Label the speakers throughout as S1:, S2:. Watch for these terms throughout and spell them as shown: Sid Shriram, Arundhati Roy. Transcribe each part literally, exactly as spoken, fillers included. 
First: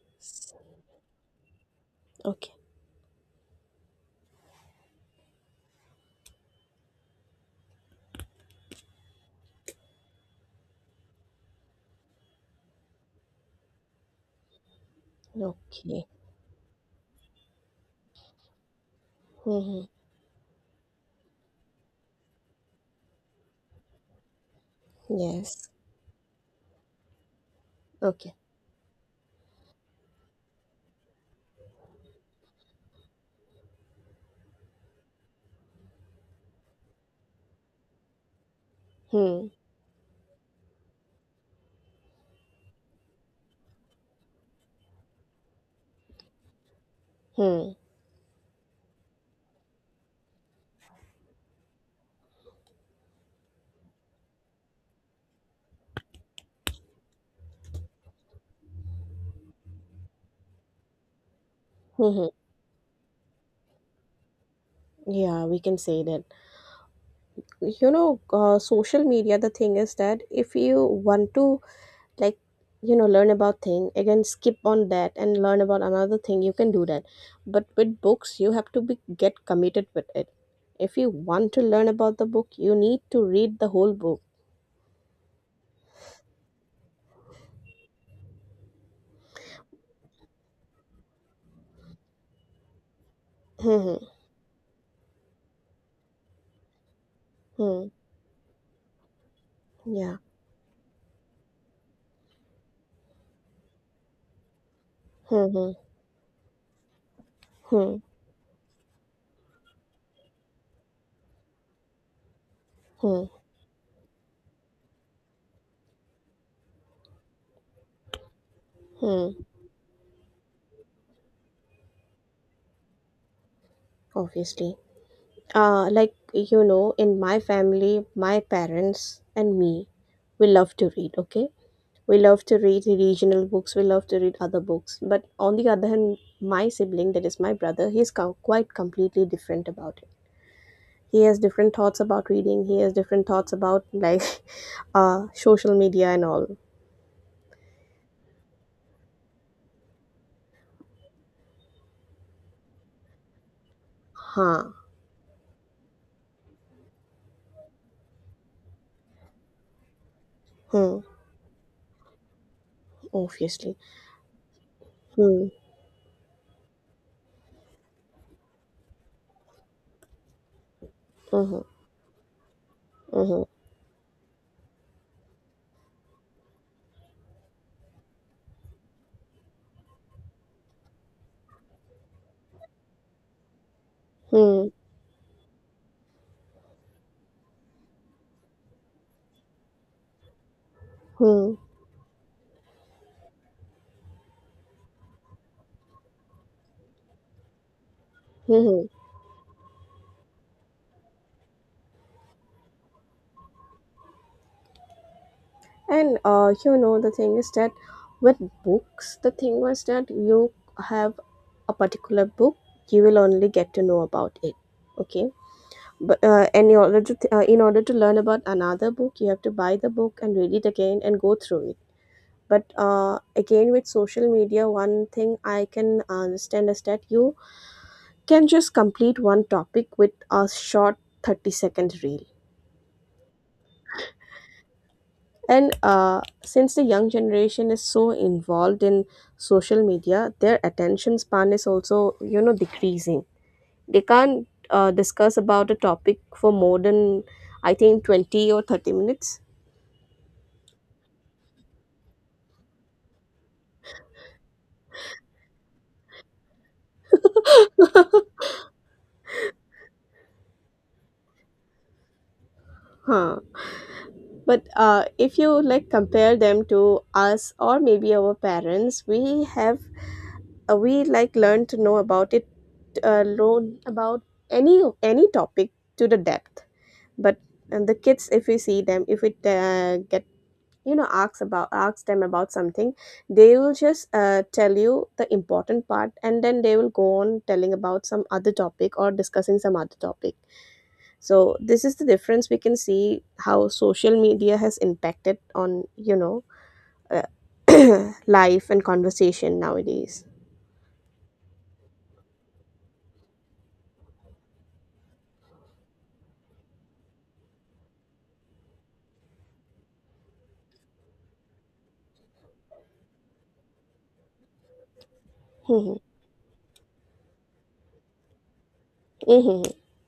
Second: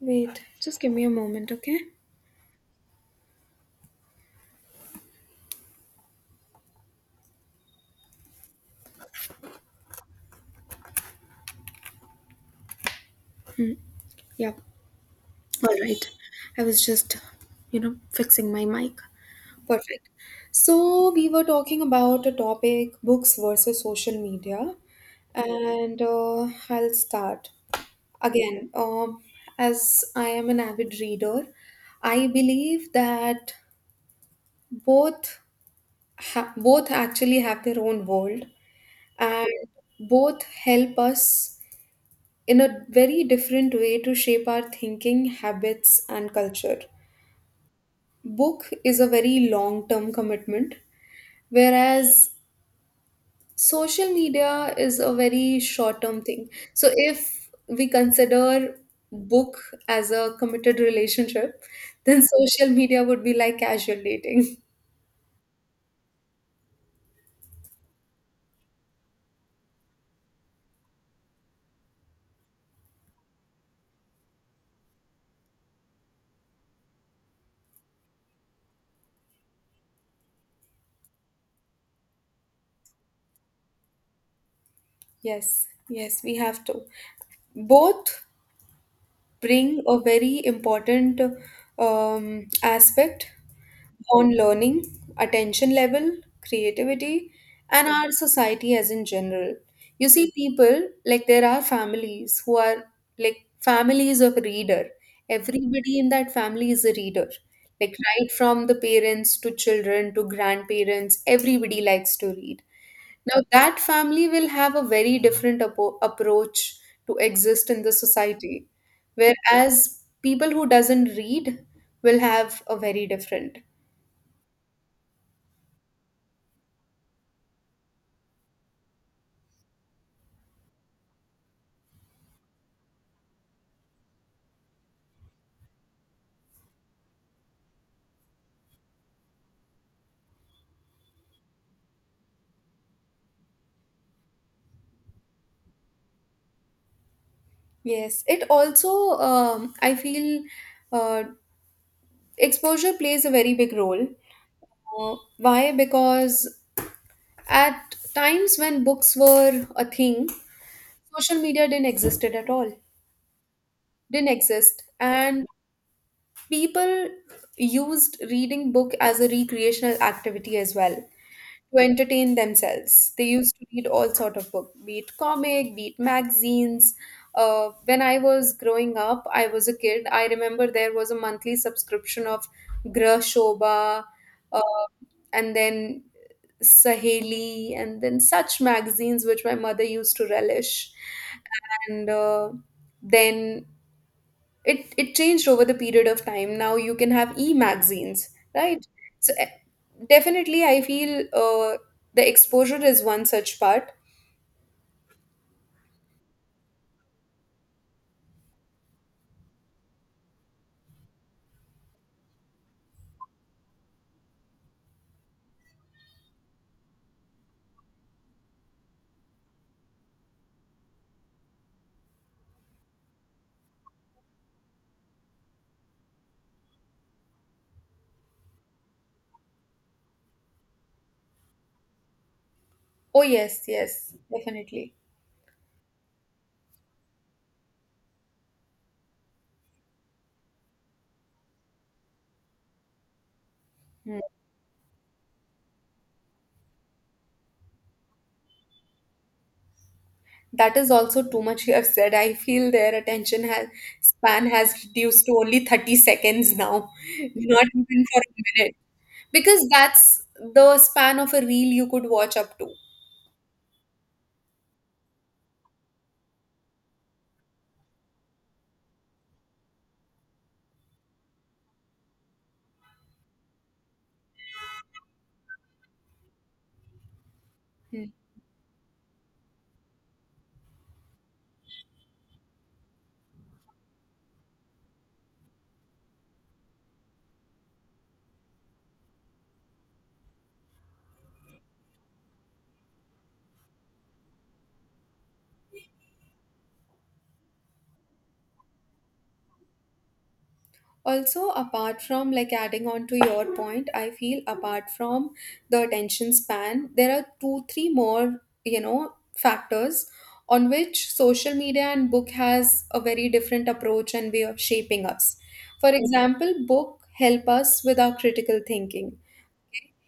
S1: Wait, just give me a moment, okay?
S2: Okay.
S1: Yep. All
S2: Okay.
S1: right. I was just, you know, fixing my mic.
S2: hmm
S1: Perfect. So, we were talking about a topic books versus social media,
S2: Yes.
S1: and uh, I'll start.
S2: Okay.
S1: Again, um, as I am an avid reader, I believe that both ha- both actually have their own world
S2: Hmm.
S1: and both help us in a very different way to shape our thinking, habits, and culture.
S2: Hmm.
S1: Book is a very long term commitment, whereas social media is a very short term thing. So, if we consider book as a committed relationship, then
S2: hmm
S1: social media would be like casual dating.
S2: Yeah, we can say that. You know, uh, social media, the thing is that if you want to, like, you know, learn about thing, again, skip on that and learn about another thing, you can do that. But with books, you have to be get committed with it. If you want to learn about the book, you need to read the whole book.
S1: Yes, yes, we have to. Both bring a very important um, aspect
S2: Hmm.
S1: on learning, attention level, creativity, and
S2: Hmm.
S1: our society as in general. You
S2: Yeah.
S1: see, people like there are families who are like families of reader.
S2: Hmm.
S1: Everybody in that family is a reader. Like
S2: Hmm.
S1: right from the parents to children to grandparents, everybody likes to read.
S2: Hmm.
S1: Now, that family will have a very different appo- approach to exist in the society,
S2: Hmm.
S1: whereas people who doesn't read will have a very different.
S2: Obviously. Uh, like, you know, in my family, my parents and me, we love to read, okay? We love to read regional books, we love to read other books. But on the other hand, my sibling, that is my brother, he's co- quite completely different about it. He has different thoughts about reading, he has different thoughts about, like, uh, social media and all.
S1: Yes, it also, um, I feel, uh, exposure plays a very big role.
S2: Huh.
S1: Uh, why? Because at times when books were a thing,
S2: Hmm.
S1: social media didn't existed at all.
S2: Obviously.
S1: Didn't exist, and
S2: Hmm.
S1: people used reading book as a recreational activity as well
S2: Mm-hmm.
S1: to entertain themselves. They
S2: Mm-hmm.
S1: used to read all sort of book, be it comic, be it magazines. Uh, when I was growing up, I was a kid, I remember there was a monthly subscription of Grah Shobha,
S2: Hmm.
S1: uh, and then Saheli and then such magazines which my mother used to relish.
S2: Hmm.
S1: And uh, then it it changed over the period of time. Now you can have e-magazines,
S2: Hmm.
S1: right?
S2: hmm.
S1: So eh, definitely I feel uh, the exposure is one such part.
S2: And uh, you know, the thing is that with books, the thing was that you have a particular book, you will only get to know about it. Okay, but uh, and in order to uh, in order to learn about another book, you have to buy the book and read it again and go through it. But uh, again, with social media, one thing I can understand is that you can just complete one topic with a short thirty second reel.
S1: Oh, yes, yes, definitely.
S2: And uh, since the young generation is so involved in social media, their attention span is also, you know, decreasing. They
S1: Hmm.
S2: can't uh, discuss about a topic for more than, I think, twenty or thirty minutes.
S1: That is also too much, you have said. I feel their attention has span has reduced to only 30 seconds now, not even for a minute, because that's the span of a reel you could watch up to.
S2: Huh. But uh, if you like compare them to us or maybe our parents, we have uh, we like learn to know about it, uh, learn about any any topic to the depth. But and the
S1: Hmm.
S2: kids if we see them if it uh, get you know asks about asks them about something, they will just uh, tell you the important part, and then they will go on telling about some other topic or discussing some other topic. So this is the difference we can see how social media has impacted on, you know, uh, life and conversation nowadays.
S1: Also, apart from like adding on to your point, I feel apart from the attention span there are two three more, you know, factors on which social media and book has a very different approach and way of shaping us. For example, book help us with our critical thinking.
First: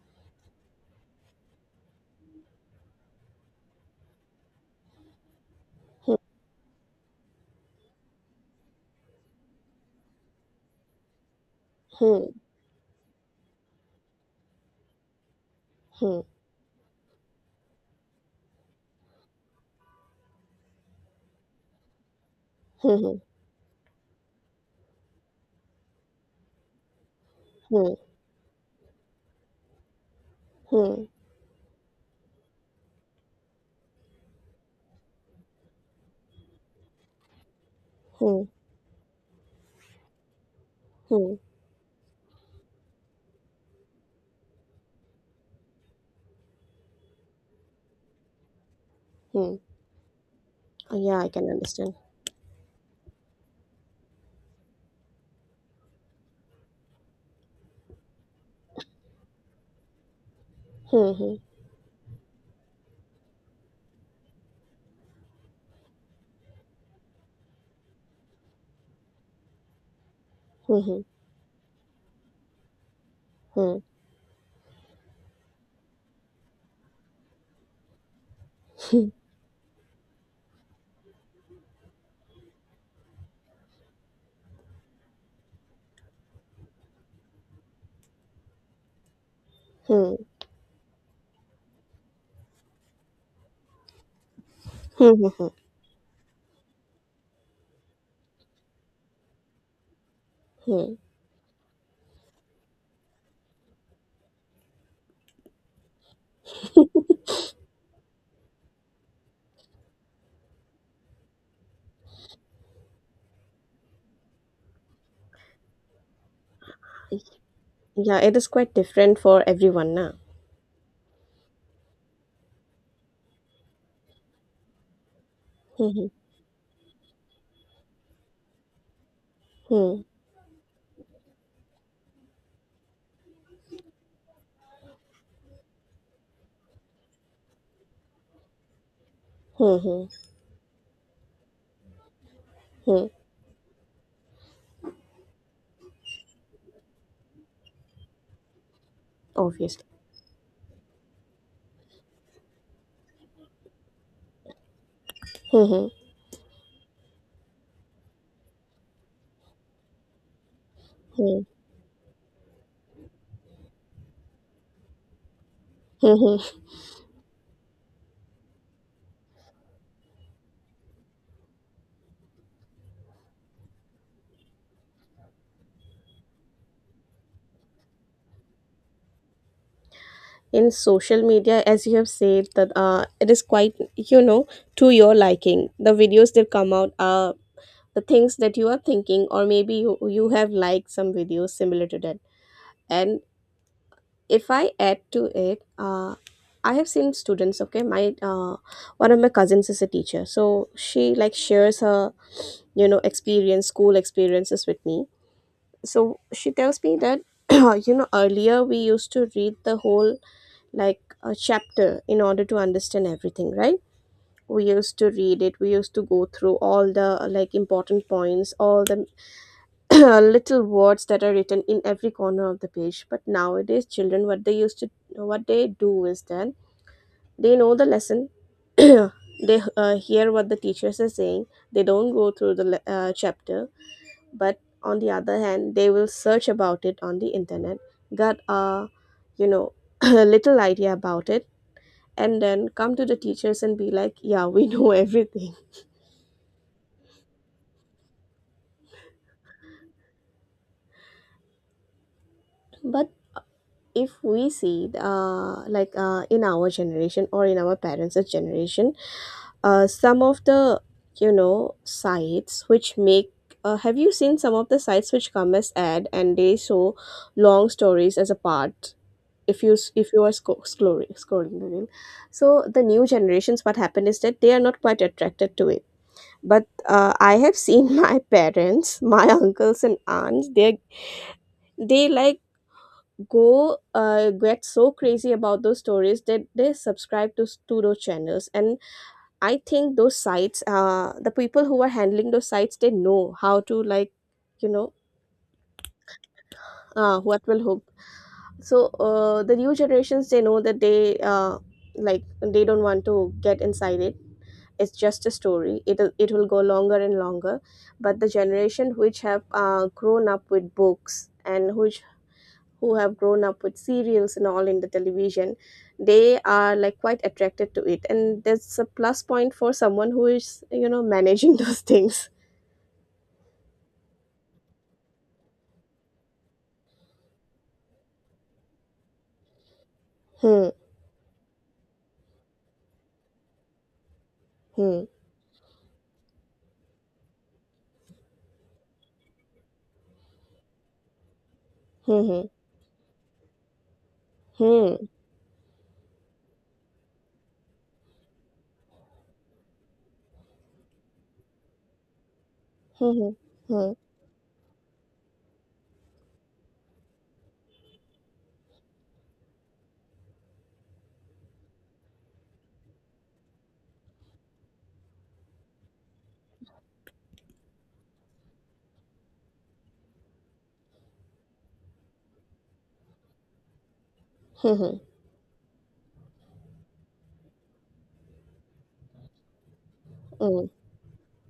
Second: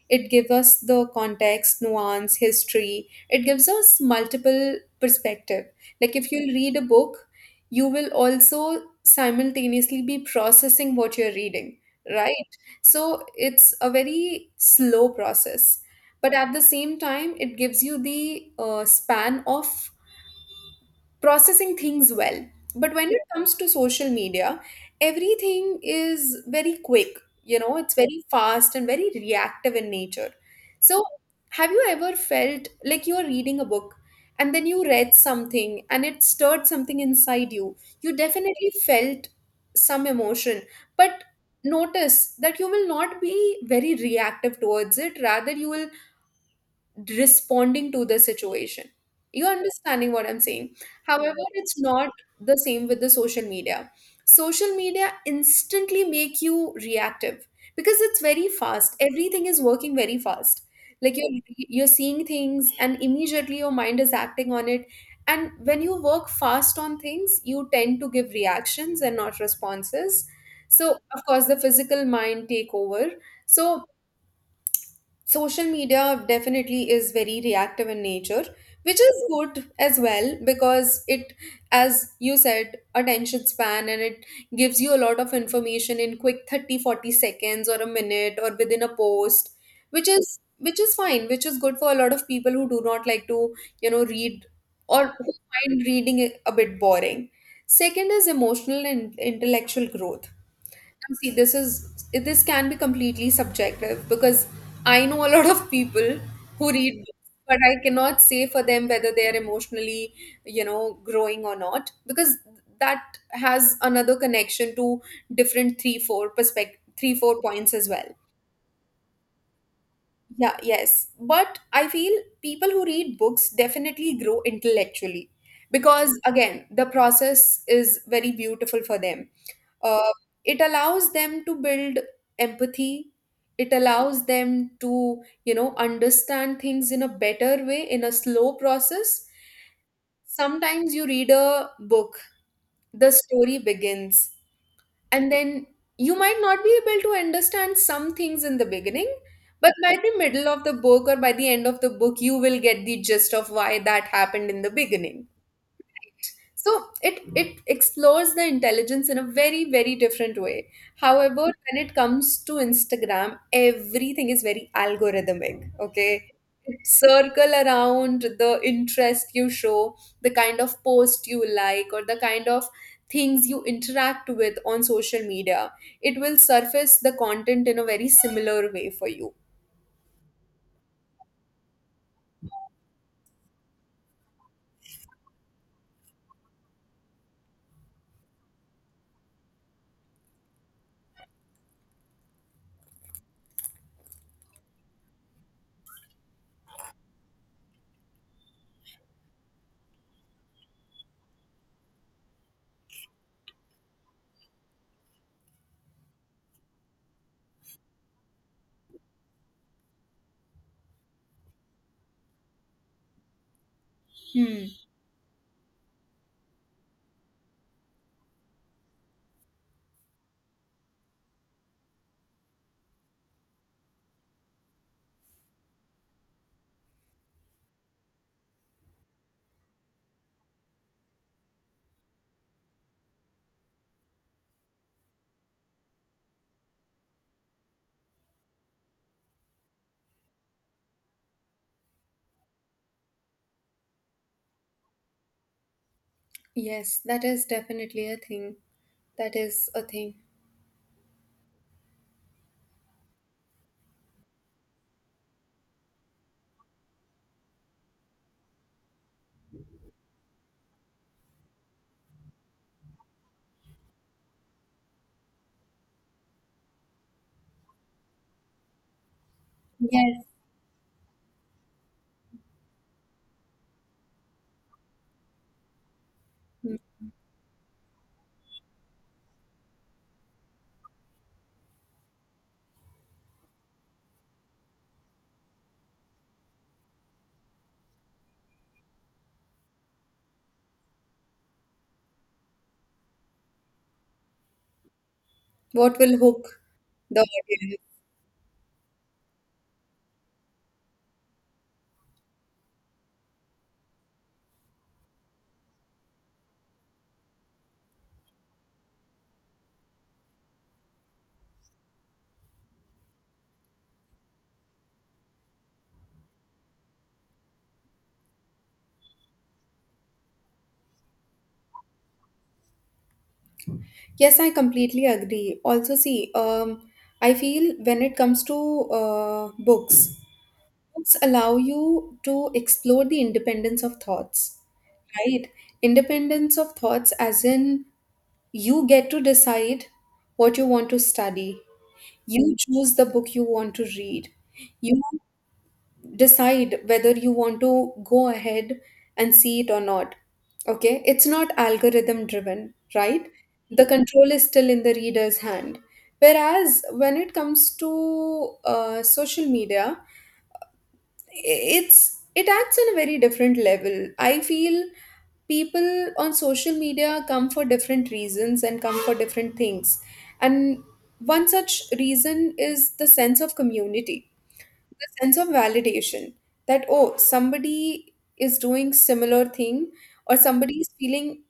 S1: It gives us the context, nuance, history. It gives us multiple perspective. Like if you'll read a book, you will also simultaneously be processing what you're reading,
S2: Hmm, hmm,
S1: right? So it's a very slow process.
S2: hmm, hmm,
S1: But at the same time, it gives you the uh, span of processing things well. But when
S2: hmm,
S1: it comes to social media, everything is very quick, you know, it's
S2: hmm,
S1: very fast and very reactive in nature. So,
S2: hmm,
S1: have you ever felt like you are reading a book and then you read something and it stirred something inside you? You
S2: hmm, hmm,
S1: definitely felt some emotion, but
S2: hmm,
S1: notice that you will not be very reactive towards it, rather, you will responding to the situation. You're
S2: hmm.
S1: understanding what I'm saying.
S2: Yeah, I
S1: However,
S2: can
S1: it's
S2: understand.
S1: not the same with the social media. Social media instantly make you reactive because it's very fast. Everything is working very fast.
S2: Hmm,
S1: Like
S2: hmm.
S1: you're you're seeing things and immediately your mind is acting on it. And when you work fast on things, you tend to give reactions and not responses. So
S2: Mhm,
S1: of course the physical mind take over.
S2: mhm,
S1: So social media definitely is very reactive in nature, which
S2: mhm,
S1: is good as well, because it, as you said, attention span, and it gives you a lot of information in quick thirty, forty seconds or a minute or within a post, which
S2: mhm,
S1: is which is fine, which is good for a lot of people who do not like to you know read, or who
S2: mhm,
S1: find reading a bit boring. Second is emotional and intellectual growth.
S2: mhm.
S1: Now, see, this is this can be completely subjective because I know a lot of people who read books, but I cannot say for them whether they are emotionally, you know, growing or not because that has another connection to different three, four perspective, three, four points as well.
S2: Yeah, it is quite different for everyone now.
S1: Yeah, yes. But I feel people who read books definitely grow intellectually
S2: Mhm,
S1: because, again, the process is very beautiful for them.
S2: mhm,
S1: Uh, it allows them to build empathy, it allows them to, you know, understand things in a better way, in a slow process.
S2: mhm,
S1: Sometimes you read a book,
S2: mhm.
S1: the story begins, and then you might not be able to understand some things in the beginning, but
S2: Obviously.
S1: by the middle of the book or by the end of the book you will get the gist of why that happened in the beginning.
S2: Mhm,
S1: So it it explores the intelligence in a very very different way. However,
S2: mhm,
S1: when it comes to Instagram, everything is very algorithmic, okay?
S2: mhm.
S1: Circle around the interest you show, the kind of post you like or the kind of things you interact with on social media, it will surface the content in a very similar way for you.
S2: In social media, as you have said, that uh, it is quite, you know, to your liking. The videos that come out are the things that you are thinking, or maybe you, you have liked some videos similar to that. And if I add to it, uh, I have seen students. Okay, my uh, one of my cousins is a teacher, so she like shares her, you know, experience, school experiences with me. So she tells me that, you know, earlier we used to read the whole like a chapter in order to understand everything, right? We
S1: Hmm.
S2: used to read it. We used to go through all the like important points, all the little words that are written in every corner of the page. But nowadays children what they used to what they do is that they know the lesson they uh, hear what the teachers are saying, they don't go through the le- uh, chapter, but on the other hand they will search about it on the internet, got a, you know, little idea about it, and then come to the teachers and be like yeah, we know everything.
S1: Yes, that is definitely a thing. That is a thing.
S2: But if we see, uh, like uh, in our generation or in our parents' generation, uh, some of the, you know, sites which make, uh, have you seen some of the sites which come as ad and they show long stories as a part, if you s- if you
S1: Yes.
S2: are sco- scrolling scrolling the reel, so the new generations what happened is that they are not quite attracted to it. But
S1: Hmm.
S2: uh, I have seen my parents, my uncles and aunts, they they like go uh, get so crazy about those stories that they subscribe to, s- to those channels. And I think those sites, uh, the people who are handling those sites, they know how to like, you know,
S1: What will hook the
S2: uh, what will
S1: audience.
S2: hook. So uh, the new generations they know that they uh, like they don't want to get inside it, it's just a story, it'll it will go longer and longer. But the generation which have uh, grown up with books, and which who have grown up with serials and all in the television, they are like quite attracted to it, and that's a plus point for someone who is, you know, managing those things.
S1: Yes, I completely agree. Also, see, um, I feel when it comes to uh, books,
S2: Hmm,
S1: books allow you to explore the independence of thoughts,
S2: hmm,
S1: right? Independence of thoughts, as in you get to decide what you want to study,
S2: hmm,
S1: you choose the book you want to read, you
S2: hmm,
S1: decide whether you want to go ahead and see it or not. Okay, it's not algorithm driven, right?
S2: hmm,
S1: The
S2: hmm,
S1: control is still in the reader's hand. Whereas when it comes to uh, social media, it's it acts on a very different level. I feel people on social media come for different reasons and come for different things. And one such reason is the sense of community,
S2: hmm,
S1: sense of validation, that oh somebody is doing similar thing or somebody is feeling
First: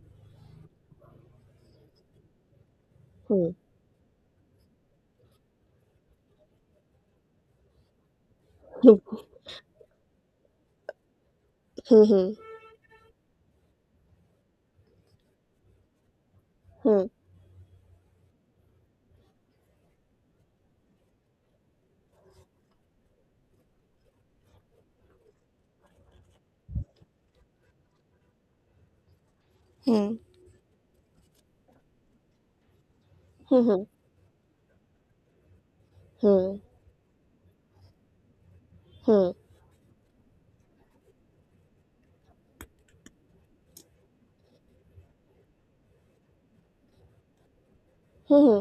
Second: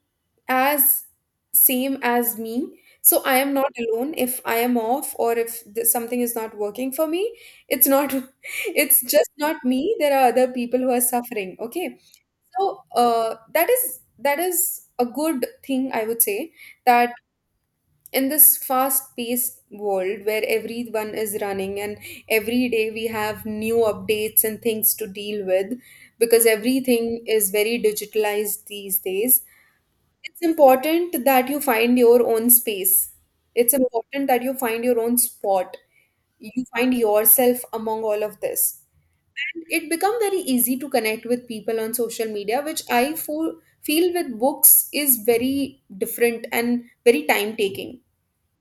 S1: as same as me. So I
S2: hmm,
S1: am not alone. If I am off, or if th- something is not working for me, it's not it's
S2: hmm,
S1: just not me, there are other people who are suffering, okay?
S2: hmm,
S1: So uh, that is that is a good thing, I would say.
S2: hmm, hmm,
S1: That in this fast paced world where everyone is running, and every day we have new updates and things to deal with, because everything is very digitalized these days,
S2: hmm,
S1: it's important that you find your own space.
S2: hmm, hmm,
S1: It's
S2: hmm.
S1: important that you find your own spot, you find yourself among all of this.
S2: Hmm.
S1: It become very easy to connect with people on social media, which I fo- feel with books is very different and very time taking.
S2: Hmm.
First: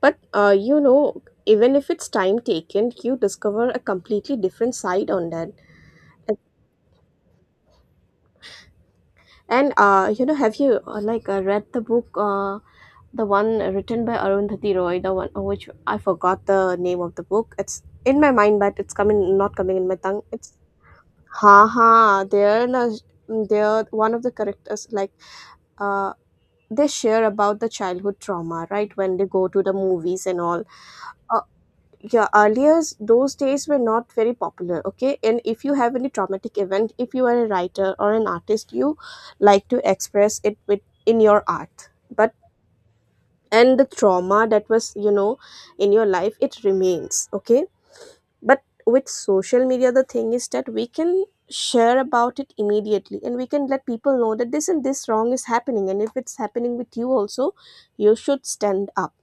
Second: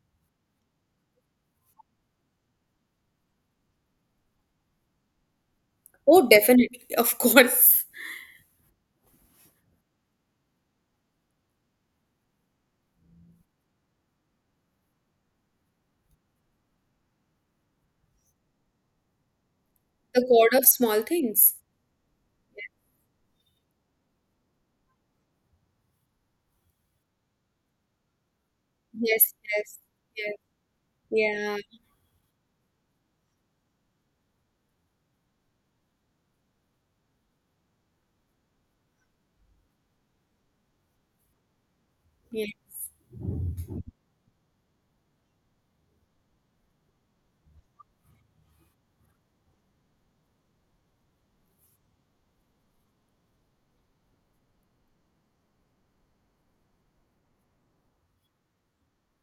S2: But uh, you know, even if it's time taken, you discover a completely different side on that.
S1: Oh, definitely. Of course.
S2: And uh, you know have you, uh, like uh, read the book, uh, the one written by Arundhati Roy, the one, oh, which I forgot the name of the book. It's in my mind, but it's coming not coming in my
S1: The
S2: tongue. It's…
S1: God of Small Things.
S2: ha ha. They're in, they're one of the characters like, uh they share about the childhood trauma, right, when they
S1: Yes,
S2: go to the
S1: yes,
S2: movies
S1: yes.
S2: and all. Uh,
S1: Yeah,
S2: yeah, earlier those days were not very popular. Okay, and if you have any traumatic event, if you are a writer or an artist, you like to express it with, in your art. But
S1: yeah.
S2: and the trauma that was, you know, in your life, it remains, okay. But with social media the thing is that we can share about it immediately, and we can let people know that this and this wrong is happening, and if it's happening with you also, you should stand up.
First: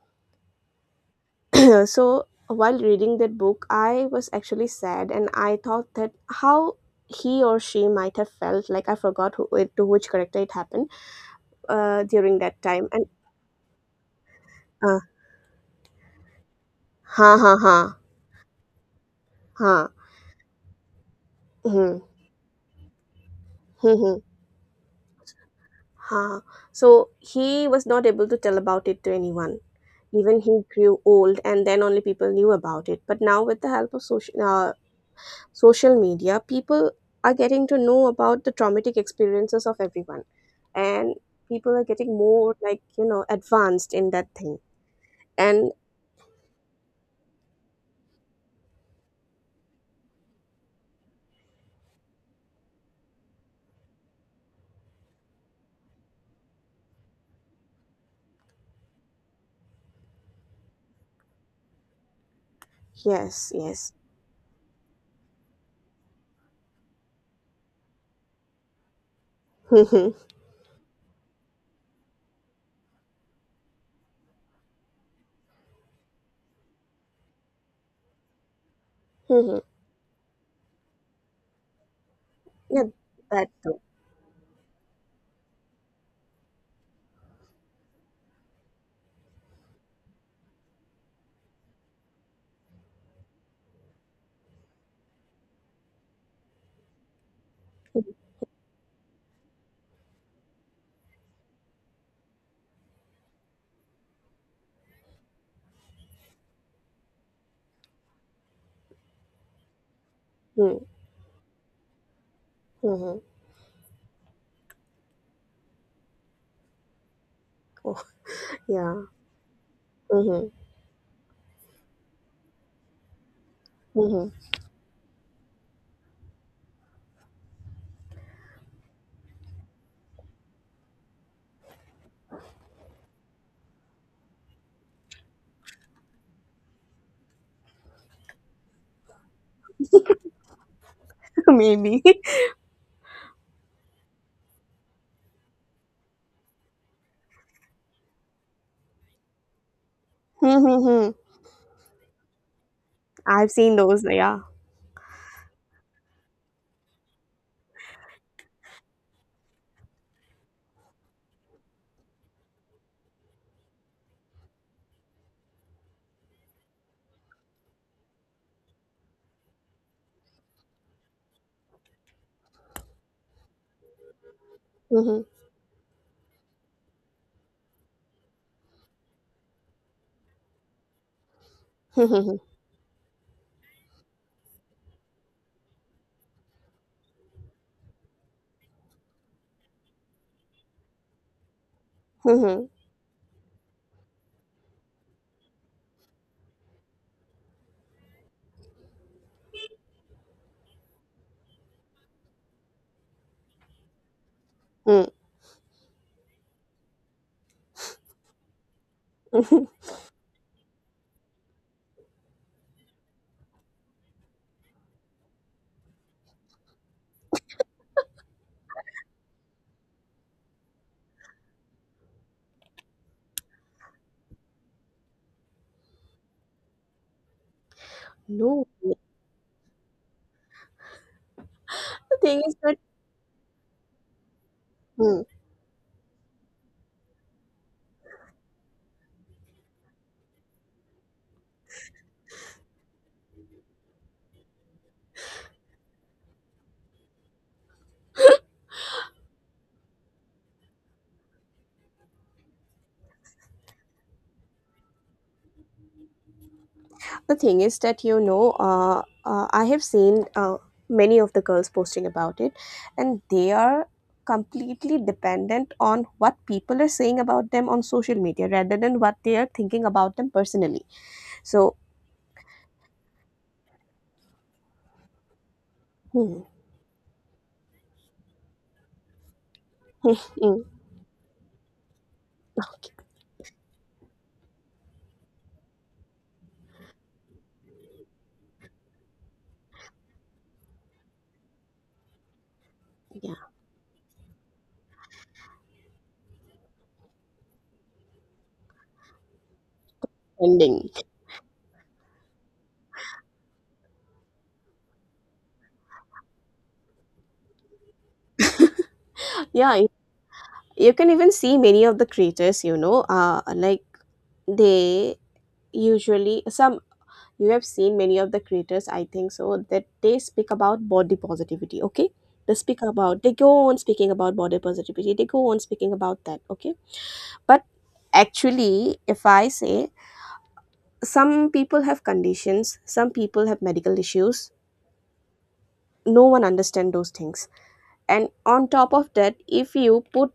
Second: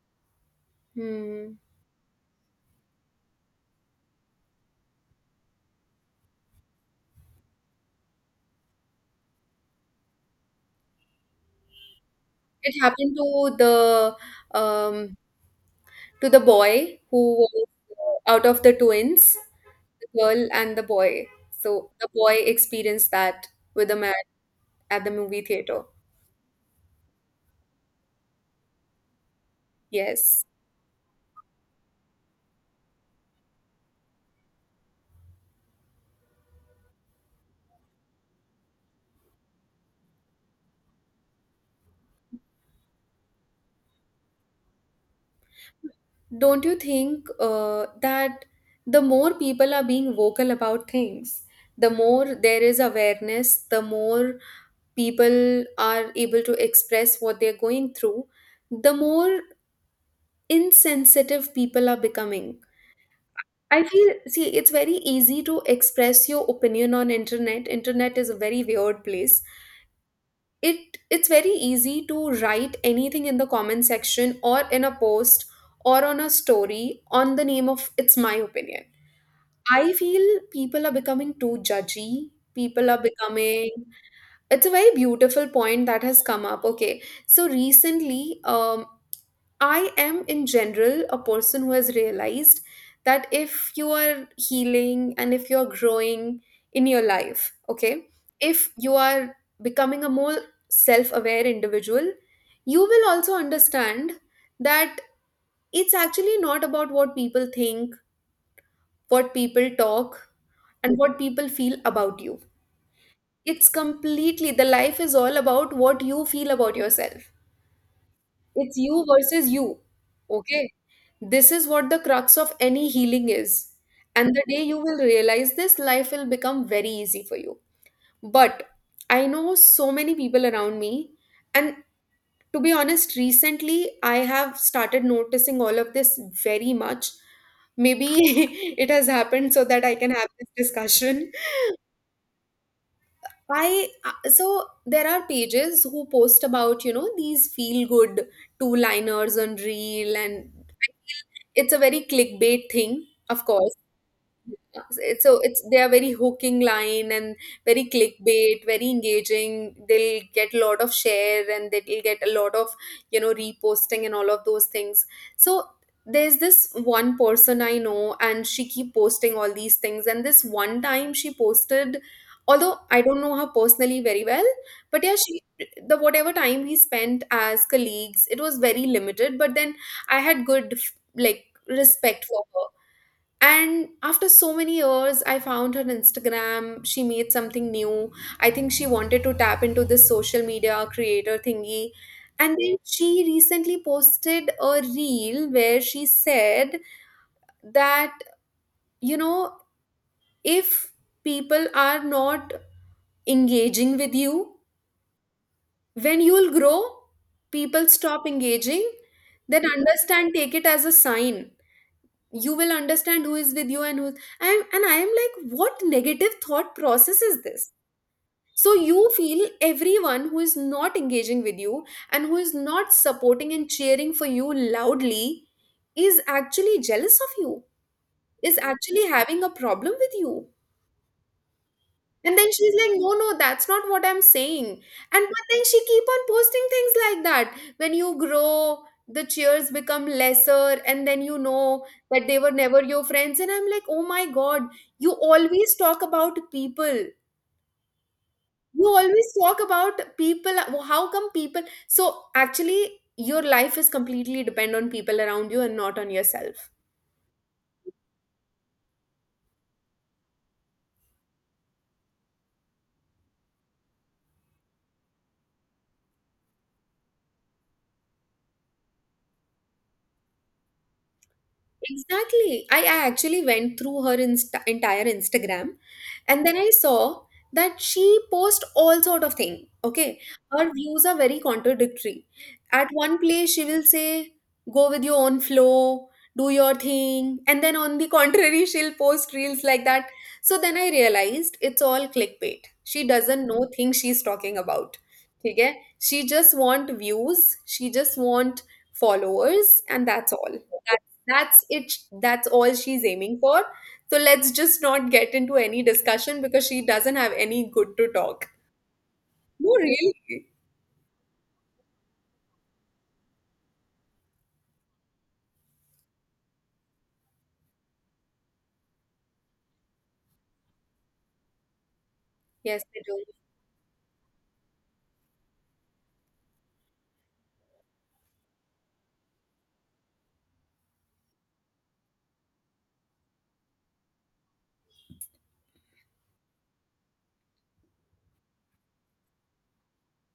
S1: Hmm.
S2: So while reading that book, I was actually sad, and I thought that how he or she might have felt like. I forgot who it, to which character it happened uh, during that
S1: It
S2: time. And
S1: happened to the
S2: uh,
S1: um to the boy
S2: ha
S1: who
S2: ha
S1: was
S2: ha
S1: uh, out of the twins,
S2: ha
S1: the girl and the boy. So
S2: hmm.
S1: the boy experienced that with the man at the movie theater.
S2: Huh. So he was not able to tell about it to anyone. Even
S1: Yes.
S2: he grew old, and then only people knew about it. But now, with the help of social uh, social media, people are getting to know about the traumatic experiences of everyone, and people are getting more like, you know, advanced in that thing. And…
S1: Don't you think uh, that the more people are being vocal about things, the more there is awareness, the more people are able to express what they're going through, the more insensitive people are becoming.
S2: yes,
S1: I
S2: yes.
S1: feel, see, it's very easy to express your opinion on internet. Internet is a very weird place.
S2: Mhm.
S1: It it's very easy to write anything in the comment section or in a post or on a story on the name of it's my opinion.
S2: Mhm.
S1: I feel people are becoming too judgy.
S2: Yeah,
S1: People are
S2: that
S1: becoming
S2: too.
S1: It's a very beautiful point that has come up, okay? So recently, um I am in general a person who has realized that if you are healing and if you're growing in your life, okay, if you are becoming a more self-aware individual, you will also understand that it's actually not about what people think, what people talk,
S2: Mhm.
S1: and what people feel about you.
S2: Mhm.
S1: It's completely the life is all about what you feel about yourself.
S2: Oh,
S1: It's
S2: yeah.
S1: you versus you.
S2: Mhm.
S1: Okay? This is what the crux of any healing is. And
S2: Mhm.
S1: the day you will realize this, life will become very easy for you. But I know so many people around me. And to be honest, recently I have started noticing all of this very much. Maybe it has happened so that I can have this discussion.
S2: Maybe.
S1: I uh, so there are pages who post about you know these feel good two liners on reel, and
S2: Mhm,
S1: I
S2: mhm.
S1: feel it's a very clickbait thing. Of
S2: I've
S1: course,
S2: seen those. Yeah.
S1: it's- so it's they are very hooking line and very clickbait, very engaging. They'll get a lot of share, and they'll get a lot of you know reposting and all of those things. So there's this one person I know, and she keep posting all these things. And this one time she posted, although I don't know her personally very well, but yeah,
S2: Mhm.
S1: she the whatever time we spent as colleagues, it was very limited. But then I had good, like, respect
S2: Mhm.
S1: for her. And after so many years, I found her on Instagram. She made something new. I think she wanted to tap into this social media creator thingy. And
S2: Mhm.
S1: then she recently posted a reel where she said that, you know, if people are not engaging with you,
S2: Mhm.
S1: when you'll grow, people stop engaging, then
S2: Mhm.
S1: understand, take it as a sign, you will understand who is with you and who's I'm, and i am like, what negative thought process is this? So you feel everyone who is not engaging with you and who is not supporting and cheering for you loudly is actually jealous of you, is
S2: No. The
S1: actually having a problem with you. And
S2: thing
S1: then
S2: is
S1: she's
S2: that…
S1: like, no, no, that's not what I'm saying.
S2: Hmm.
S1: And but then she keep on posting things like that. When you grow, the cheers become lesser, and then you know that they were never your friends. And I'm like, oh my God, you always talk about people. You always talk about people. How come people? So actually, your life is completely depend on people around you and not on yourself.
S2: The thing is that, you know, uh, uh, I have seen uh, many of the girls posting about it, and they are completely dependent on what people are saying about them on social media rather than what they are thinking about them personally. So,
S1: Exactly. I, I actually went through her inst- entire Instagram,
S2: hmm.
S1: and then I saw that she posts all sort of thing. Okay.
S2: Hmm.
S1: Her views are very contradictory. At
S2: Okay.
S1: one place she will say, go with your own flow, do your thing. And then on the contrary, she'll post reels like that. So then I realized it's all clickbait. She
S2: Yeah,
S1: doesn't know things she's talking about. Okay. She just want views. She just want followers, and that's all.
S2: ending.
S1: That's it. That's all she's aiming for. So let's just not get into any discussion because she doesn't have any good to talk. No,
S2: Yeah, you
S1: really.
S2: you can even see many of the creators. You know, uh, like they usually some, you have seen many of the creators I think so, that they speak about body positivity, okay, they speak
S1: Yes, I do.
S2: about, they go on speaking about body positivity, they go on speaking about that, okay. But actually if I say, some people have conditions, some people have medical issues, no one understand those things. And on top of that, if you put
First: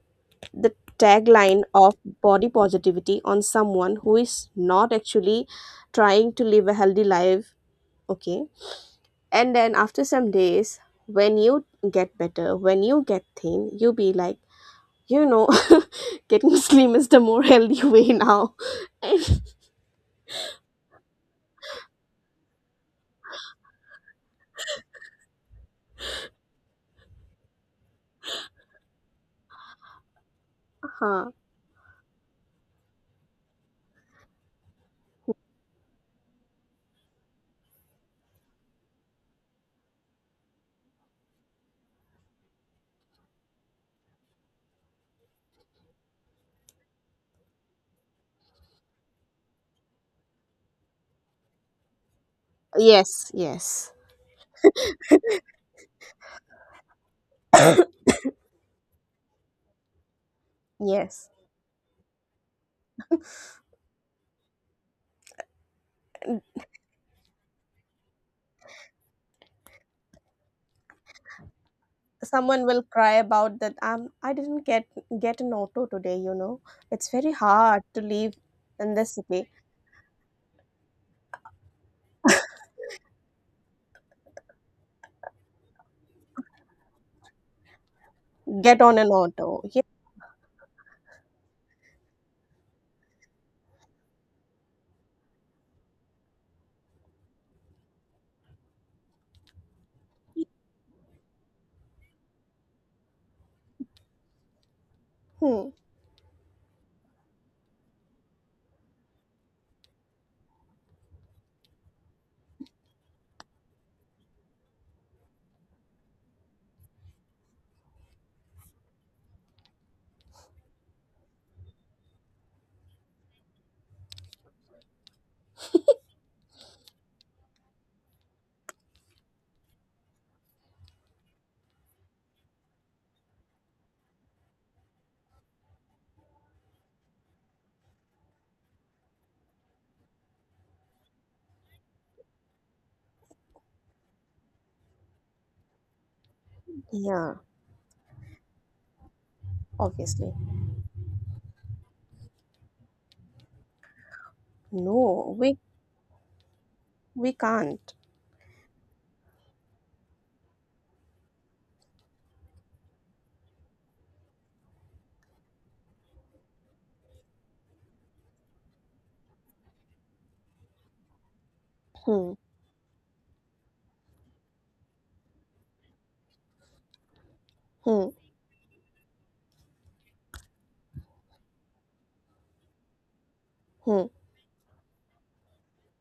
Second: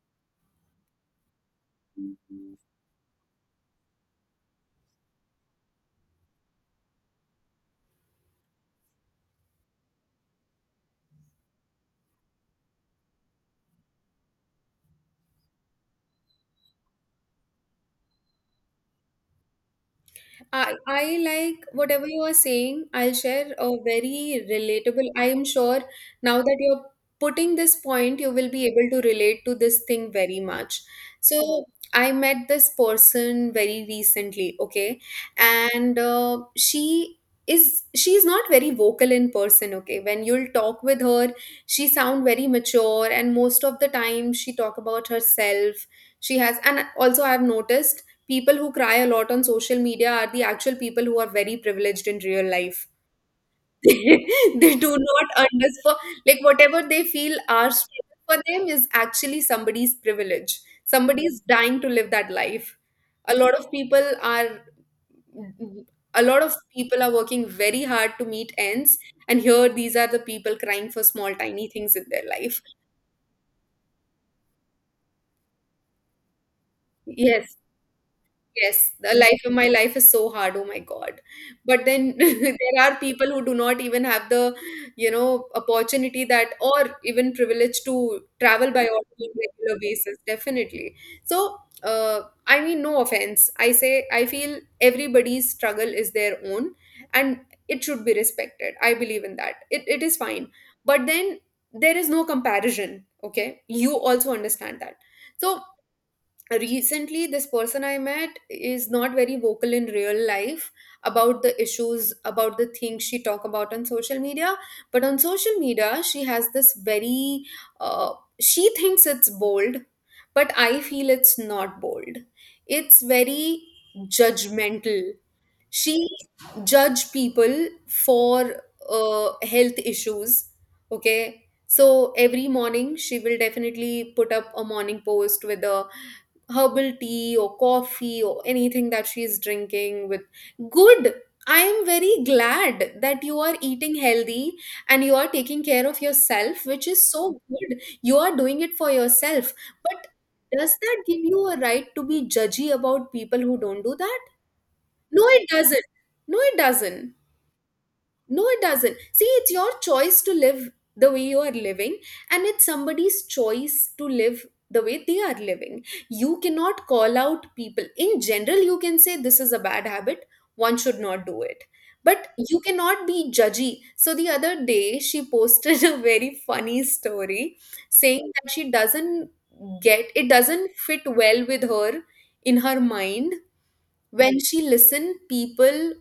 S2: the tagline of body positivity on someone who is not actually trying to live a healthy life, okay. And then after some days, when you get better, when you get thin, you'll be like, you know, getting slim is the more healthy way now. And,
S1: I, I like whatever you are saying. I'll share a very relatable. I am sure now that you're putting this point, you will be able to relate to this thing very much.
S2: huh.
S1: So, I met this person very recently, okay? And uh, she is she's not very vocal in person. Okay, when you'll talk with her, she sound very mature, and most of the time she talk about herself. She has and also, I've noticed people who cry a lot on social media are the actual people who are very privileged in real life.
S2: Yes, yes,
S1: They do not understand, like, whatever they feel are struggle for them is actually somebody's privilege. Somebody
S2: yes.
S1: is dying to live that life. A lot of people are. A lot of people are working very hard to meet ends, and here these are the people crying for small, tiny things in their life.
S2: Someone will cry about that. Um, I didn't get get an auto today. You know, it's very
S1: Yes.
S2: hard to leave
S1: Yes,
S2: in
S1: the
S2: this
S1: life
S2: city.
S1: of my life is so hard. Oh my God. But then there are people who do not even have the, you know, opportunity that or even privilege to travel
S2: Get
S1: by
S2: on
S1: on
S2: an
S1: a
S2: auto.
S1: regular
S2: Yeah,
S1: basis, definitely. So, uh, I mean, no offense. I say I feel everybody's struggle is their own, and it should be respected. I believe in that. It, it is fine. But then there is no comparison. Okay. You also understand that. So,
S2: hmm.
S1: recently this person I met is not very vocal in real life about the issues, about the things she talk about on social media. But on social media, she has this very uh, she thinks it's bold, but I feel it's not bold. It's very judgmental. She judge people for uh, health issues. Okay. So every morning she will definitely put up a morning post with a herbal tea or coffee or anything that she's drinking with. Good. I am very glad that you are eating healthy and you are taking care of yourself, which is so
S2: Yeah.
S1: good. You are doing it for yourself. But
S2: Obviously,
S1: does that give you a right to be judgy about people who don't do that? No,
S2: no.
S1: it
S2: We
S1: doesn't. No, it doesn't.
S2: we can't.
S1: No, it doesn't. See, it's your choice to live the way you are living, and it's somebody's choice to live the way they are living. You cannot call out people. In general, you can say this is a bad habit, one should not do it. But
S2: Hmm.
S1: you cannot be judgy. So the other day, she posted a very funny story
S2: Hmm.
S1: saying that she doesn't get it, doesn't fit well with her, in her mind,
S2: Hmm.
S1: when she listen people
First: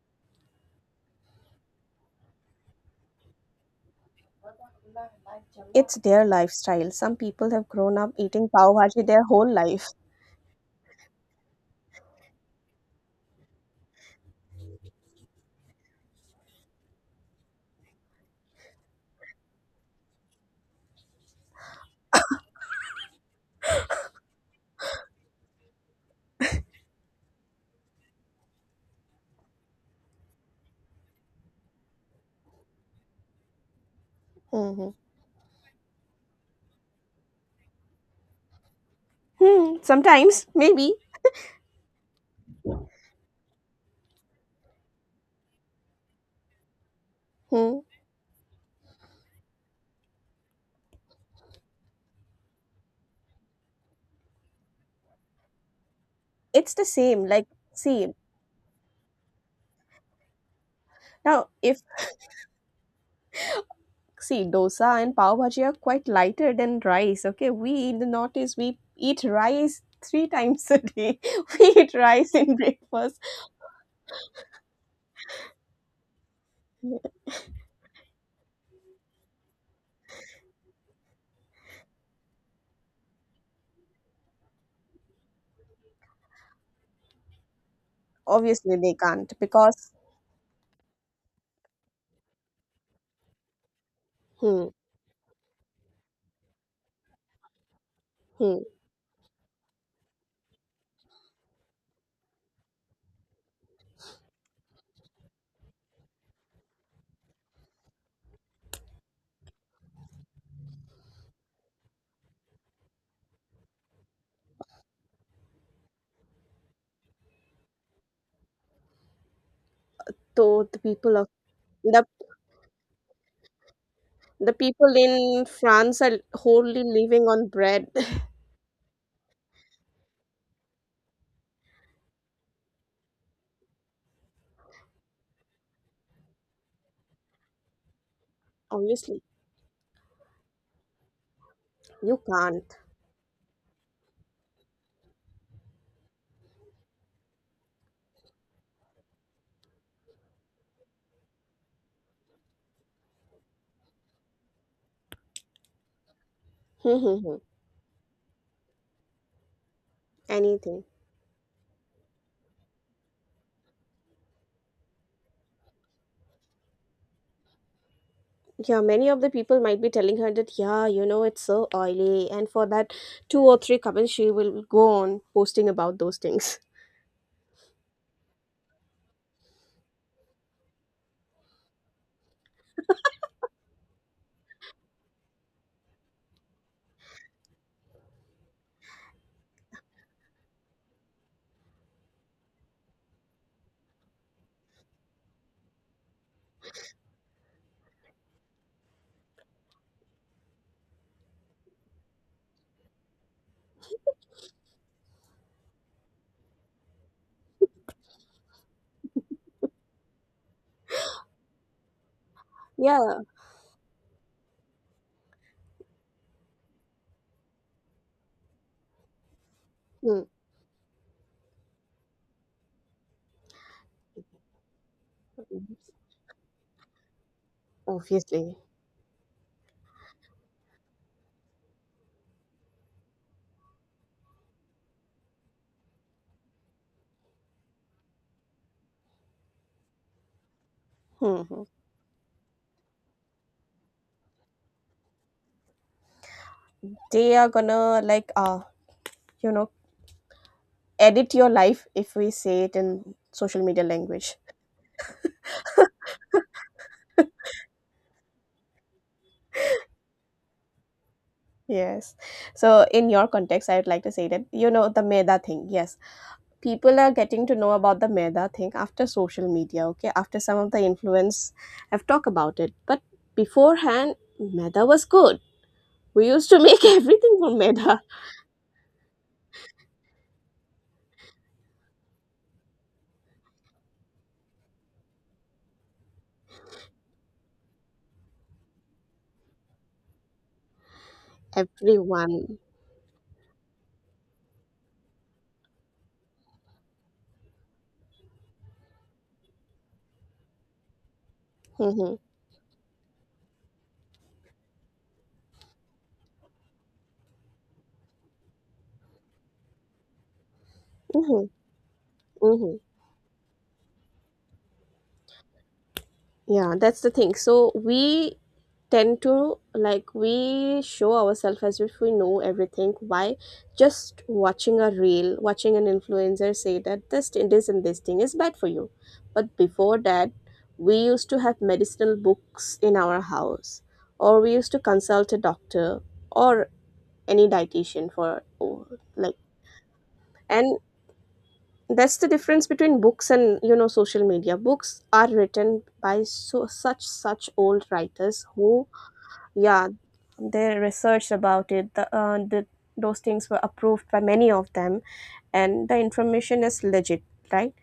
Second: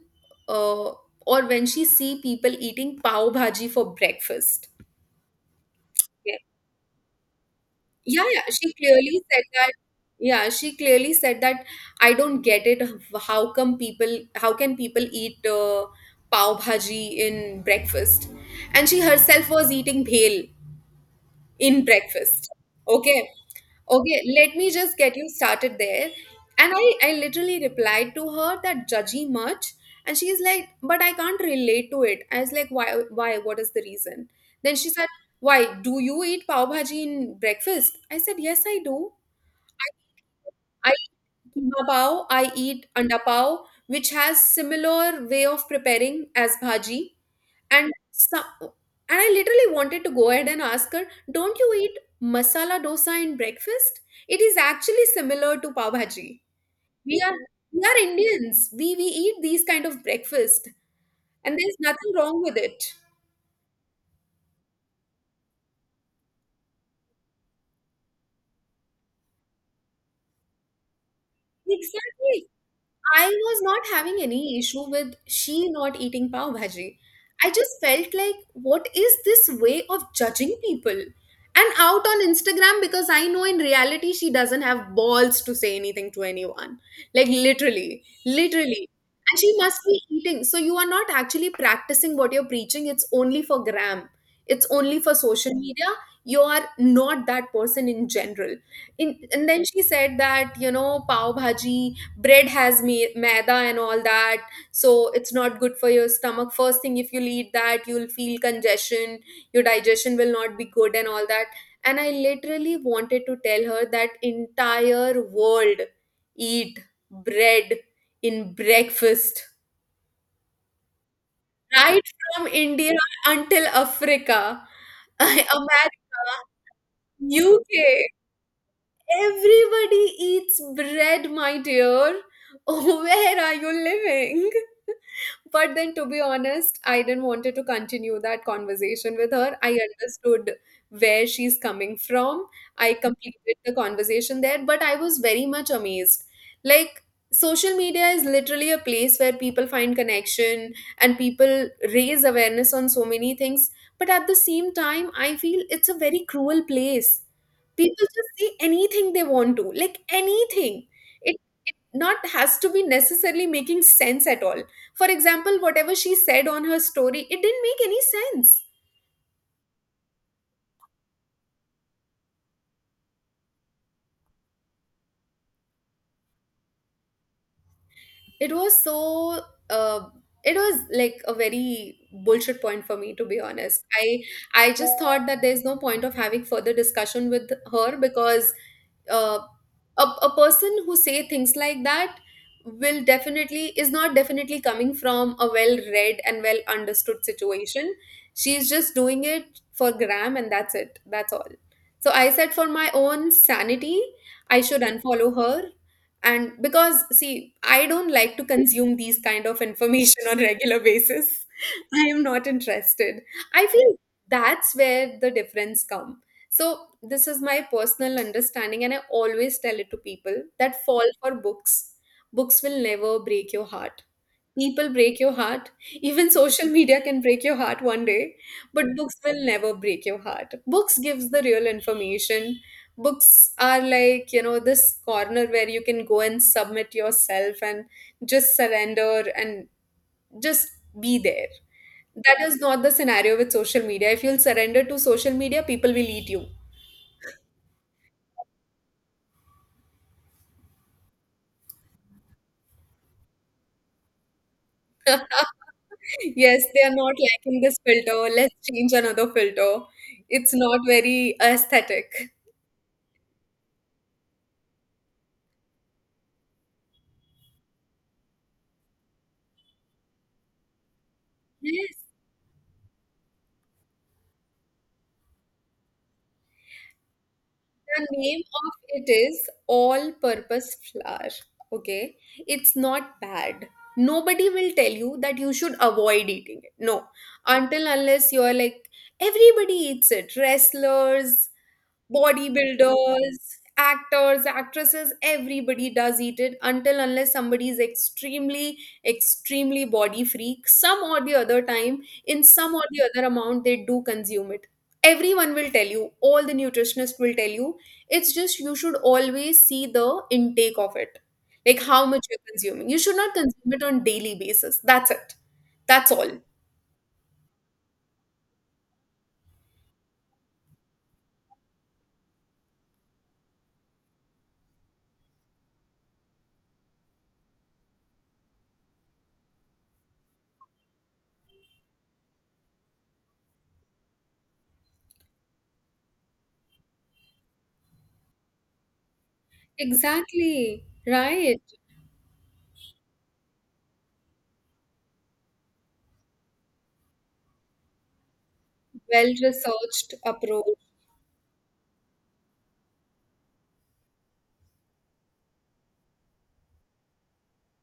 S1: uh, or when she see people eating pav bhaji for breakfast.
S2: It's their
S1: Okay?
S2: lifestyle. Some people have grown up
S1: Yeah, yeah,
S2: eating
S1: she
S2: pav bhaji
S1: clearly
S2: their
S1: said
S2: whole
S1: that.
S2: life.
S1: Yeah, she clearly said that. I don't get it, how come people, how can people eat uh, pav bhaji in breakfast? And she herself was eating bhel in breakfast. Okay. Okay, let me just get you started there. And I, I literally replied to her that judgy much. And she's like, but I can't relate to it. I was like, why, why, what is the reason? Then
S2: hmm
S1: she said, why, do you eat pav bhaji in breakfast? I said, yes, I do.
S2: Hmm. Sometimes,
S1: I, I
S2: maybe.
S1: eat keema pav, I eat anda pav, which has similar way of preparing as bhaji.
S2: Hmm.
S1: And some and I literally wanted to go ahead and ask her, don't you eat masala dosa in breakfast? It is actually similar to pav bhaji.
S2: It's the
S1: we
S2: same.
S1: are
S2: Like,
S1: we are
S2: see,
S1: Indians, we we eat these kind of breakfast,
S2: now
S1: and there's
S2: if,
S1: nothing wrong with it.
S2: see, dosa and pav bhaji are quite lighter than rice, okay? We in the Northeast, we eat rice three times a day. We eat rice
S1: Exactly.
S2: in breakfast.
S1: I was not having any issue with she not eating pav bhaji. I just felt like, what is this way of judging people? And out on Instagram, because I know in reality she doesn't have balls to say anything to anyone. Like literally,
S2: Obviously,
S1: literally.
S2: they can't
S1: And she must
S2: because,
S1: be eating. So you are not actually practicing what you're preaching. It's only for gram. It's
S2: hmm,
S1: only for social media. You are not that person in general.
S2: hmm.
S1: In, and then she said that, you know, pav bhaji bread has me- maida and all that. So it's not good for your stomach. First thing, if you eat that, you'll feel congestion, your digestion will not be good and all that. And I literally wanted to tell her that entire world eat bread in breakfast,
S2: So the people of,
S1: right
S2: the,
S1: from India until
S2: the
S1: Africa,
S2: people in France
S1: America,
S2: are wholly living on
S1: UK.
S2: bread.
S1: Everybody eats bread, my dear. Where are you living? But then, to be honest, I didn't wanted to continue that conversation
S2: Obviously,
S1: with her. I understood where she's coming
S2: you
S1: from.
S2: can't.
S1: I completed the conversation there, but I was very much amazed. Like, social media is literally a place where people find connection and people raise awareness on so many things. But at the same time, I feel it's a very cruel place.
S2: Mm-hmm.
S1: People just say anything they want to, like
S2: Anything.
S1: anything. It it not has to be necessarily making sense at all. For example, whatever she said on her story, it didn't make any sense.
S2: Yeah, many of the people might be telling her that, yeah, you know, it's so oily. And for that two or three comments, she will go on posting about those things.
S1: It was so uh, it was like a very bullshit point, for me to be honest. I I just thought that there's no point of having further discussion with her because uh, a, a person who say things like that will definitely is not definitely coming from a well read and well understood situation. She's just doing it for gram, and that's it. That's all. So I said for my own sanity, I should unfollow her. And because, see, I don't like to consume these kind of information on regular basis. I am not interested.
S2: Yeah.
S1: I feel that's where the difference comes. So, this is my personal understanding, and I always tell it to
S2: Hmm.
S1: people that fall for books. Books will never break your heart. People break your heart. Even social media can break your heart one day,
S2: Obviously.
S1: but books will never break your heart. Books gives the real information. Books are like, you know, this corner where you can go and submit yourself and just surrender and just be there.
S2: Mm-hmm.
S1: That is not the scenario with social media. If you'll surrender to social media, people will eat you.
S2: They are gonna, like, uh, you know, edit your life if we say it in social media language.
S1: Yes, they are not liking this filter. Let's change another filter. It's not very
S2: Yes.
S1: aesthetic.
S2: So, in your context, I would like to say that, you know, the Meda thing. Yes. People are getting to know about the Meda thing after social media, okay? After some of the influence
S1: Yes,
S2: have talked about it. But beforehand, Meda was good. We used to make everything from Meda.
S1: the name of it is all purpose flour. Okay, it's not bad. Nobody will tell you that you should avoid eating it. No, until unless you're like, everybody eats it. Wrestlers,
S2: Everyone.
S1: bodybuilders, actors, actresses, everybody does eat it until unless somebody is extremely, extremely body freak. Some or the other time,
S2: Mm-hmm.
S1: in some or the other amount, they do consume it. Everyone will tell you, all the nutritionists will tell you. It's just you should always see the intake of it,
S2: Hmm,
S1: like how much you're
S2: hmm.
S1: consuming. You should not consume it on daily basis. That's it. That's all.
S2: Yeah, that's the thing. So we tend to like we show ourselves as if we know everything. Why? Just watching a reel, watching an influencer say that this thing- this and this thing is bad for you. But before that, we used to have medicinal books in our house, or we used to consult a doctor or any dietitian for oh, like. And
S1: Exactly. Right.
S2: that's the difference between books and, you know, social media. Books are written by so such such old writers who…
S1: Well
S2: yeah,
S1: researched
S2: they
S1: approach.
S2: researched about it. The, uh, the Those things were approved by many of them, and the information is legit, right?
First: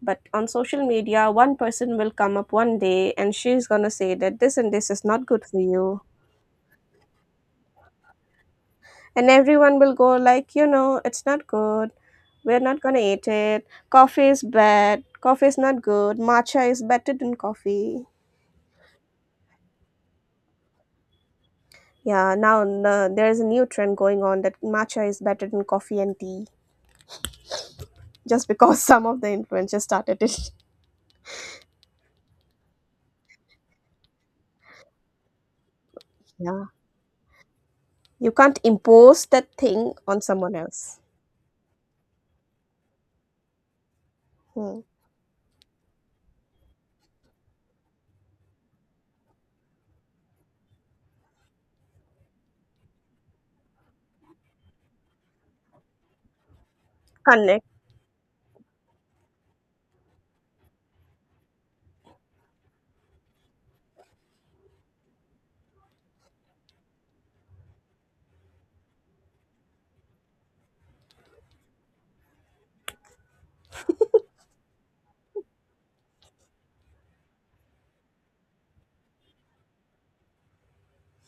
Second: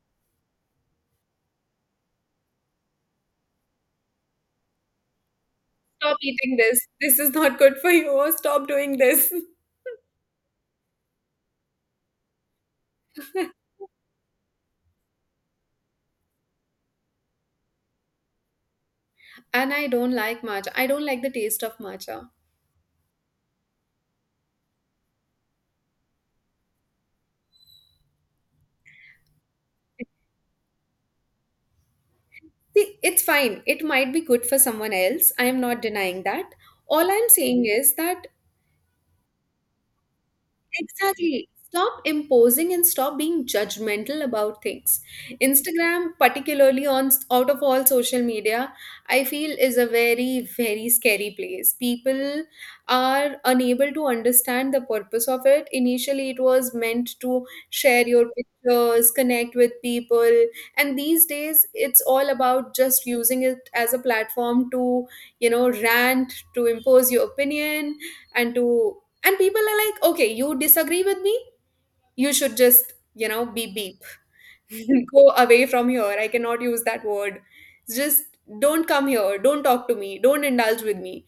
S2: But on social media, one person will come up one day and she's going to say that this and this is not good for you,
S1: Stop eating this. This is not good for you. Or stop doing
S2: and
S1: this.
S2: everyone will go like, you know, it's not good. We're not gonna eat it. Coffee is bad. Coffee is not good. Matcha is better than coffee.
S1: And I don't like matcha. I don't like the taste of matcha.
S2: Yeah, now uh, there is a new trend going on that matcha is better than coffee and tea, just because some of the influencers started it.
S1: See, it's fine. It might be good for someone else. I am not denying that.
S2: Yeah.
S1: All I'm saying is that.
S2: You can't impose that thing on someone else.
S1: Exactly. Stop imposing and stop being judgmental about
S2: Hmm.
S1: things. Instagram, particularly on out of all social media, I feel is a very, very scary place. People are unable to understand the purpose of it. Initially, it was meant to
S2: Connect.
S1: share your pictures, connect with people, and these days it's all about just using it as a platform to, you know, rant, to impose your opinion, and to and people are like, okay, you disagree with me? You should just, you know, beep beep. Go away from here. I cannot use that word. Just don't come here. Don't talk to me. Don't indulge with me.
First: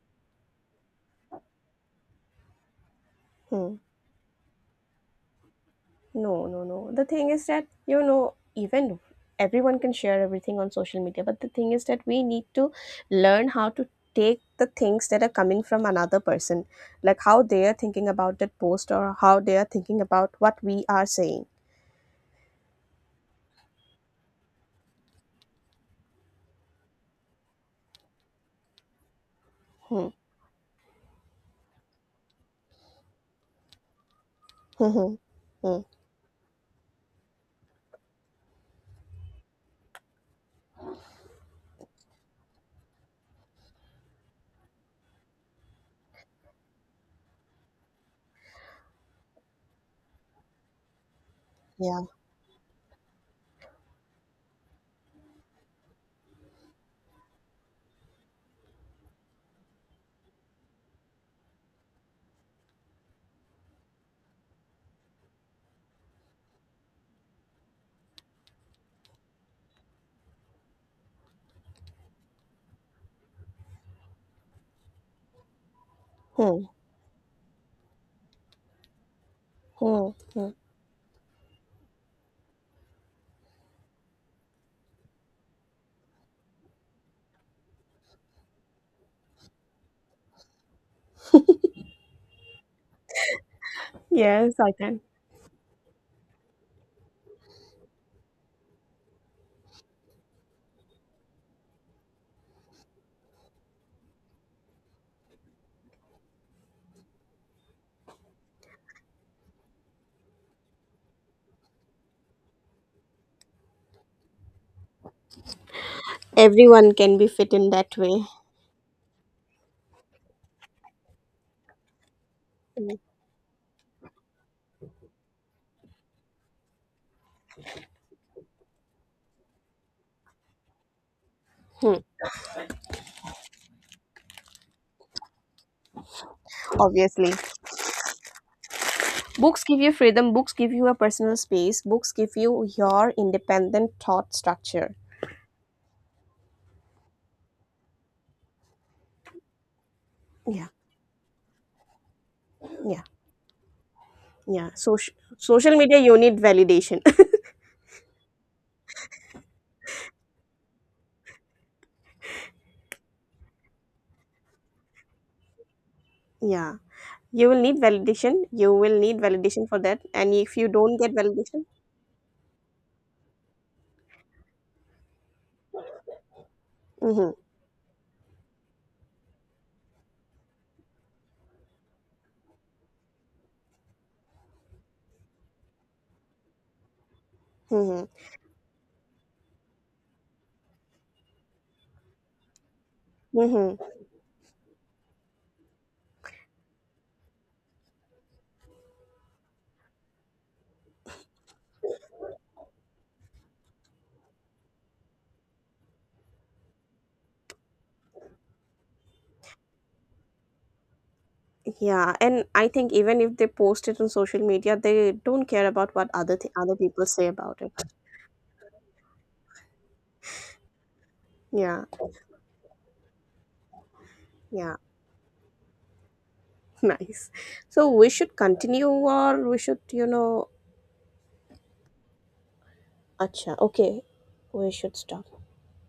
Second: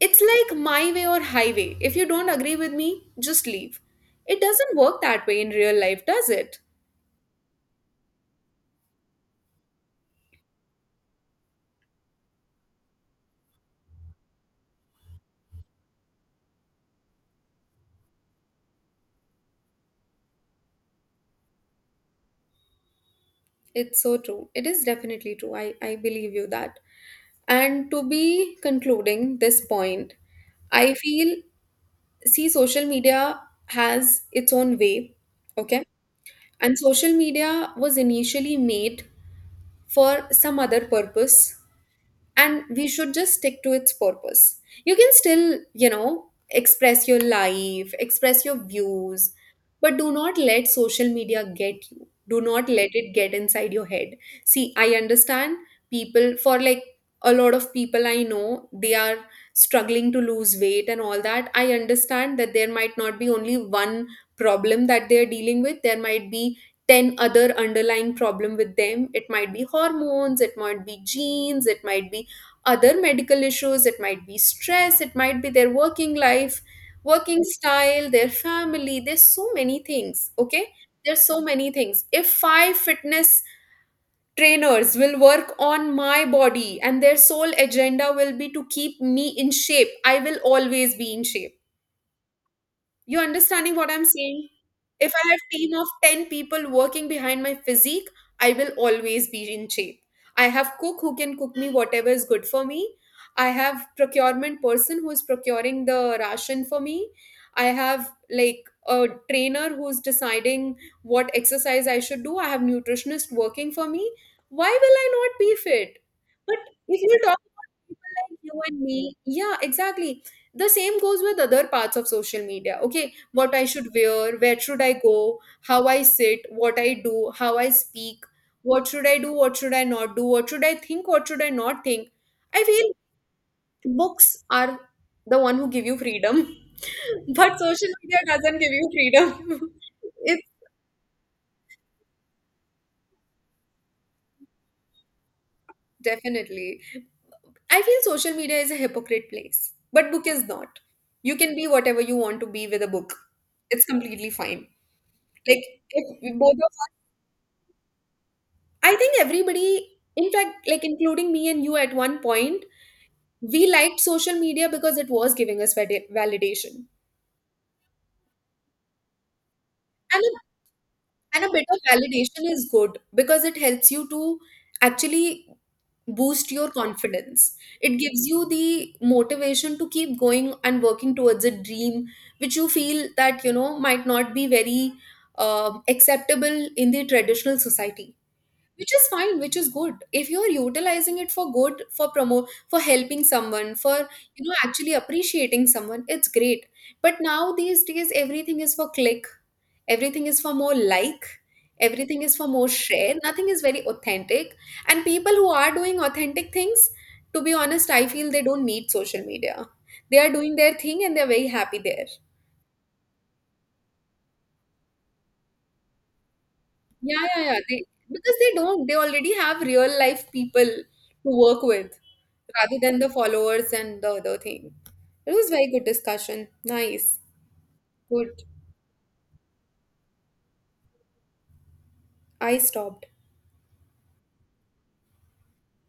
S1: It's like my way or highway. If you don't agree with me, just
S2: Hmm.
S1: leave. It doesn't work that way in real life, does
S2: No,
S1: it?
S2: no, no. The thing is that, you know, even everyone can share everything on social media, but the thing is that we need to learn how to take the things that are coming from another person, like how they are thinking about that post, or how they are thinking about what we are saying.
S1: It's so true. It is definitely true. I, I believe you that. And to be concluding this
S2: Hmm.
S1: point, I feel, see, social media has its own
S2: Hmm. Hmm.
S1: way,
S2: Hmm.
S1: okay? And social media was initially made for some other purpose, and we should just stick to its purpose. You can still, you know, express your life, express your views, but do not let social media get
S2: Yeah.
S1: you, do not let it get inside your head. See, I understand people, for, like, a lot of people I know, they are struggling to lose weight and all that. I understand that there might not be only one problem that they are dealing with. There might be ten other underlying problem with them. It might be hormones, it might be genes, it might be other medical issues, it might be stress, it might be their working life,
S2: Hmm.
S1: working style, their family. There's so many
S2: Hmm.
S1: things,
S2: Hmm.
S1: okay? There's so many things. If five fitness trainers will work on my body and their sole agenda will be to keep me in shape, I will always be in shape. You understanding what I'm saying?
S2: Yes, I can.
S1: If I have team of ten people working behind my physique, I will always be in shape. I have cook who can cook me whatever is good for me. I have procurement person who is procuring the ration for me. I have like a trainer who's deciding what exercise I should do. I have nutritionist working for me. Why will I not be fit? But
S2: Everyone
S1: if you
S2: can be
S1: talk
S2: fit in
S1: about
S2: that
S1: people
S2: way.
S1: like you and me, yeah, exactly, the same goes with other parts of social media.
S2: Mm.
S1: Okay, what I should wear, where should I go, how I sit, what I do, how I speak, what should I do, what should I not do, what should I think, what should I not think. I feel books are the one who give you freedom,
S2: Obviously,
S1: but social media doesn't give you
S2: books
S1: freedom.
S2: give you freedom,
S1: It's
S2: books give you a personal space, books give you your independent thought structure.
S1: definitely, I feel, social media is a hypocrite place, but book is
S2: Yeah,
S1: not. You can be whatever you want to be with a
S2: yeah,
S1: book. It's completely fine.
S2: yeah. Social
S1: Like
S2: social media,
S1: if
S2: you
S1: we
S2: need
S1: both of
S2: validation.
S1: I think everybody, in fact, like including me and you at one point, we liked social media because it was giving us vali-
S2: Yeah,
S1: validation.
S2: you will need validation. You will need validation for that.
S1: And a,
S2: And if you don't get
S1: and a bit
S2: validation,
S1: of validation is good because it helps you to actually boost your
S2: mm-hmm,
S1: confidence. It gives you the motivation to keep going and working towards a dream which you feel that, you know, might not be very uh, acceptable in the traditional
S2: mm-hmm,
S1: society. Which is fine, which is good if you're utilizing it for good, for promote, for helping someone,
S2: mm-hmm.
S1: for, you know, actually appreciating someone. It's great. But now these days, everything is for click, everything is for more, like everything is for more share, nothing is very authentic. And people who are doing authentic things, to be honest, I feel they don't need social media. They are doing their thing and they're very happy there.
S2: Yeah. And I think even if they post it on social media, they don't care about what other th- other people
S1: Yeah,
S2: say
S1: yeah, yeah.
S2: about it.
S1: They, because they don't. They already have real life people to work
S2: Yeah,
S1: with, rather than the followers and the other thing.
S2: yeah.
S1: It was very good discussion. Nice.
S2: Nice. So we should
S1: Good.
S2: continue, or we should, you know,
S1: I stopped.
S2: acha. Okay, we should stop.